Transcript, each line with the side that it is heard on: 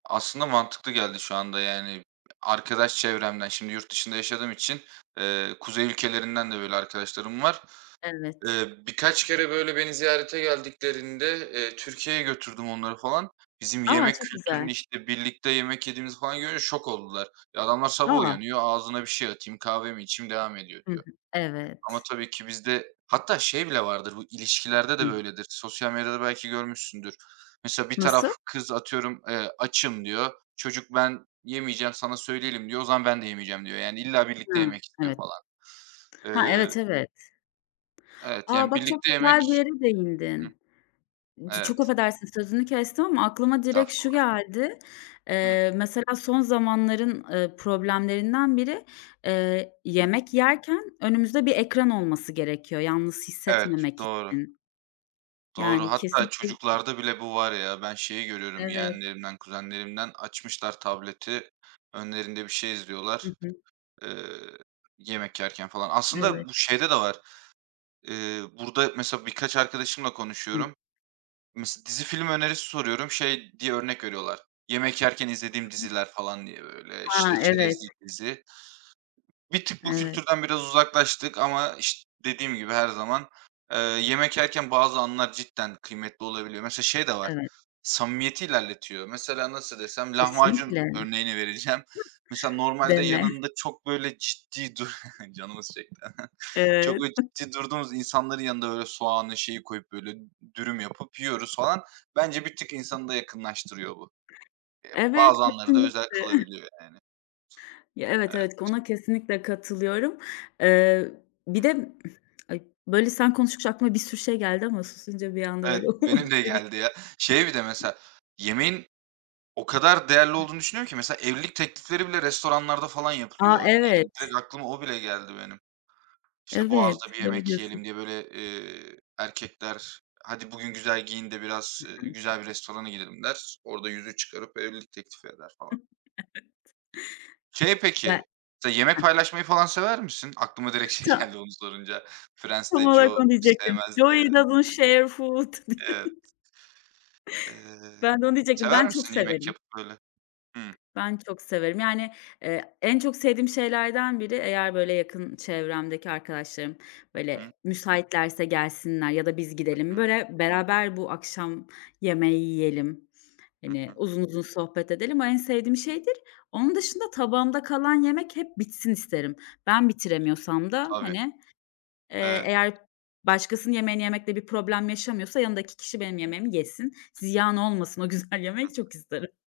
right: Aslında mantıklı geldi şu anda, yani, arkadaş çevremden, şimdi yurt dışında yaşadığım için, eee, kuzey ülkelerinden de böyle arkadaşlarım var.
left: Evet.
right: Eee, birkaç kere, böyle, beni ziyarete geldiklerinde, eee, Türkiye'ye götürdüm onları, falan, bizim
left: A,
right: yemek
left: çok güzel.
right: kültürünü, işte, birlikte yemek yediğimizi falan görünce şok oldular. E, adamlar sabah
left: A!
right: uyanıyor, ağzıma bir şey atayım, kahve mi içeyim devam edeyim
left: Hı hı.
right: diyor ama
left: Evet.
right: tabii ki bizde hatta şey bile vardır, bu ilişkilerde de
left: Hıh.
right: böyledir, sosyal medyada belki görmüşsündür. Mesela bir taraf,
left: Nasıl?
right: kız atıyorum, eee, açım diyor. Çocuk ben yemeyeceğim, sana söyleyelim diyor. O zaman ben de yemeyeceğim diyor yani illa birlikte
left: Hı
right: yemek istiyor
left: evet.
right: falan.
left: Ha,
right: Eee
left: evet, evet.
right: Evet,
left: A,
right: yani,
left: bak, çok
right: birlikte
left: güzel bir
right: yemek
left: yere
right: hıh.
left: değindin. C çok
right: Evet.
left: affedersin, sözünü kestim ama aklıma direkt şu
right: Estağfurullah.
left: geldi.
right: Hıh.
left: Eee, mesela son zamanların, ııı, problemlerinden biri, eee,
right: Hı.
left: yemek yerken önümüzde bir ekran olması gerekiyor yalnız
right: Evet,
left: hissetmemek
right: doğru.
left: için.
right: Doğru.
left: Yani,
right: Hatta
left: kesinlikle [unintelligible]
right: çocuklarda bile bu var ya, ben şeyi görüyorum
left: Evet.
right: yeğenlerimden, kuzenlerimden açmışlar tableti. Önlerinde bir şey izliyorlar,
left: Hı hı.
right: eee, yemek yerken, falan. Aslında bu
left: Evet.
right: şeyde de var. Eee, burada mesela birkaç arkadaşımla
left: Hımm.
right: konuşuyorum. Mes dizi film önerisi soruyorum. Şey diye örnek veriyorlar. Yemek yerken izlediğim diziler, falan diye böyle,
left: Ha,
right: işte,
left: evet.
right: çerezlik dizi. Bir tık bu
left: Evet.
right: kültürden biraz uzaklaştık ama iş dediğim gibi her zaman, eee, yemek yerken bazı anlar cidden kıymetli olabiliyor. Mesela şey de var,
left: Evet.
right: samimiyeti ilerletiyor. Mesela, nasıl desem? Lahmacun
left: Kesinlikle.
right: örneğini vereceğim. Mesela normalde
left: Deme.
right: yanında çok böyle ciddi dur canımız çekti, çok
left: Evet.
right: böyle ciddi durduğumuz insanların yanında böyle soğanı, şeyi, koyup böyle dürüm yapıp yiyoruz falan. Bence bir tık insanı da yakınlaştırıyor bu. Eee,
left: Evet,
right: bazı anları da özel
left: kesinlikle.
right: kılabiliyor, yani.
left: Ya evet,
right: Evet.
left: evet, ona kesinlikle katılıyorum. Eee, bir
right: Hıh.
left: de ay böyle sen konuşunca aklıma bir sürü şey geldi ama susunca bir anda
right: Evet,
left: böyle
right: benim de
left: uçtu
right: geldi
left: gitti.
right: ya. Şey bir de mesela, yemeğin o kadar değerli olduğunu düşünüyorum ki mesela evlilik teklifleri bile restoranlarda falan
left: A,
right: yapılıyor. Yani,
left: evet.
right: direkt aklıma o bile geldi benim. İşte,
left: Evet,
right: Boğaz'da bir
left: doğru
right: yemek
left: diyorsun.
right: yiyelim diye böyle, eee, erkekler "Hadi, bugün güzel giyin de biraz,
left: Hı
right: eee,
left: hı.
right: güzel bir restorana gidelim." der. Orada yüzüğü çıkarıp evlilik teklifi eder falan.
left: Evet.
right: Şey
left: [unintelligible] Ya,
right: peki, mesela yemek
left: hıh.
right: paylaşmayı falan sever misin? Aklıma direkt şey
left: Ta
right: geldi onu sorunca.
left: Tam
right: Friends'te
left: olarak
right: Joey
left: onu diyecektim.
right: sevmezdi
left: Joey
right: ya.
left: doesn't share food!
right: Evet. Eee,
left: Ben de onu diyecektim. Ben
right: sever
left: çok
right: misin yemek
left: severim.
right: yapıp, böyle? Hımm.
left: Ben çok severim, yani, eee, en çok sevdiğim şeylerden biri eğer, böyle, yakın çevremdeki arkadaşlarım,
right: Hı hı.
left: böyle, müsaitlerse gelsinler ya da biz
right: Hı
left: gidelim,
right: hı.
left: böyle, beraber bu akşam yemeği yiyelim,
right: Hı
left: hani,
right: hı.
left: uzun uzun sohbet edelim. O en sevdiğim şeydir. Onun dışında tabağımda kalan yemek hep bitsin isterim. Ben bitiremiyorsam da,
right: Tabii.
left: hani, eee,
right: Evet.
left: eğer başkasının yemeğini yemekte bir problem yaşamıyorsa yanımdaki kişi benim
right: Hıh.
left: yemeğimi yesin. Ziyan olmasın o güzel
right: Hı hı.
left: yemek çok isterim.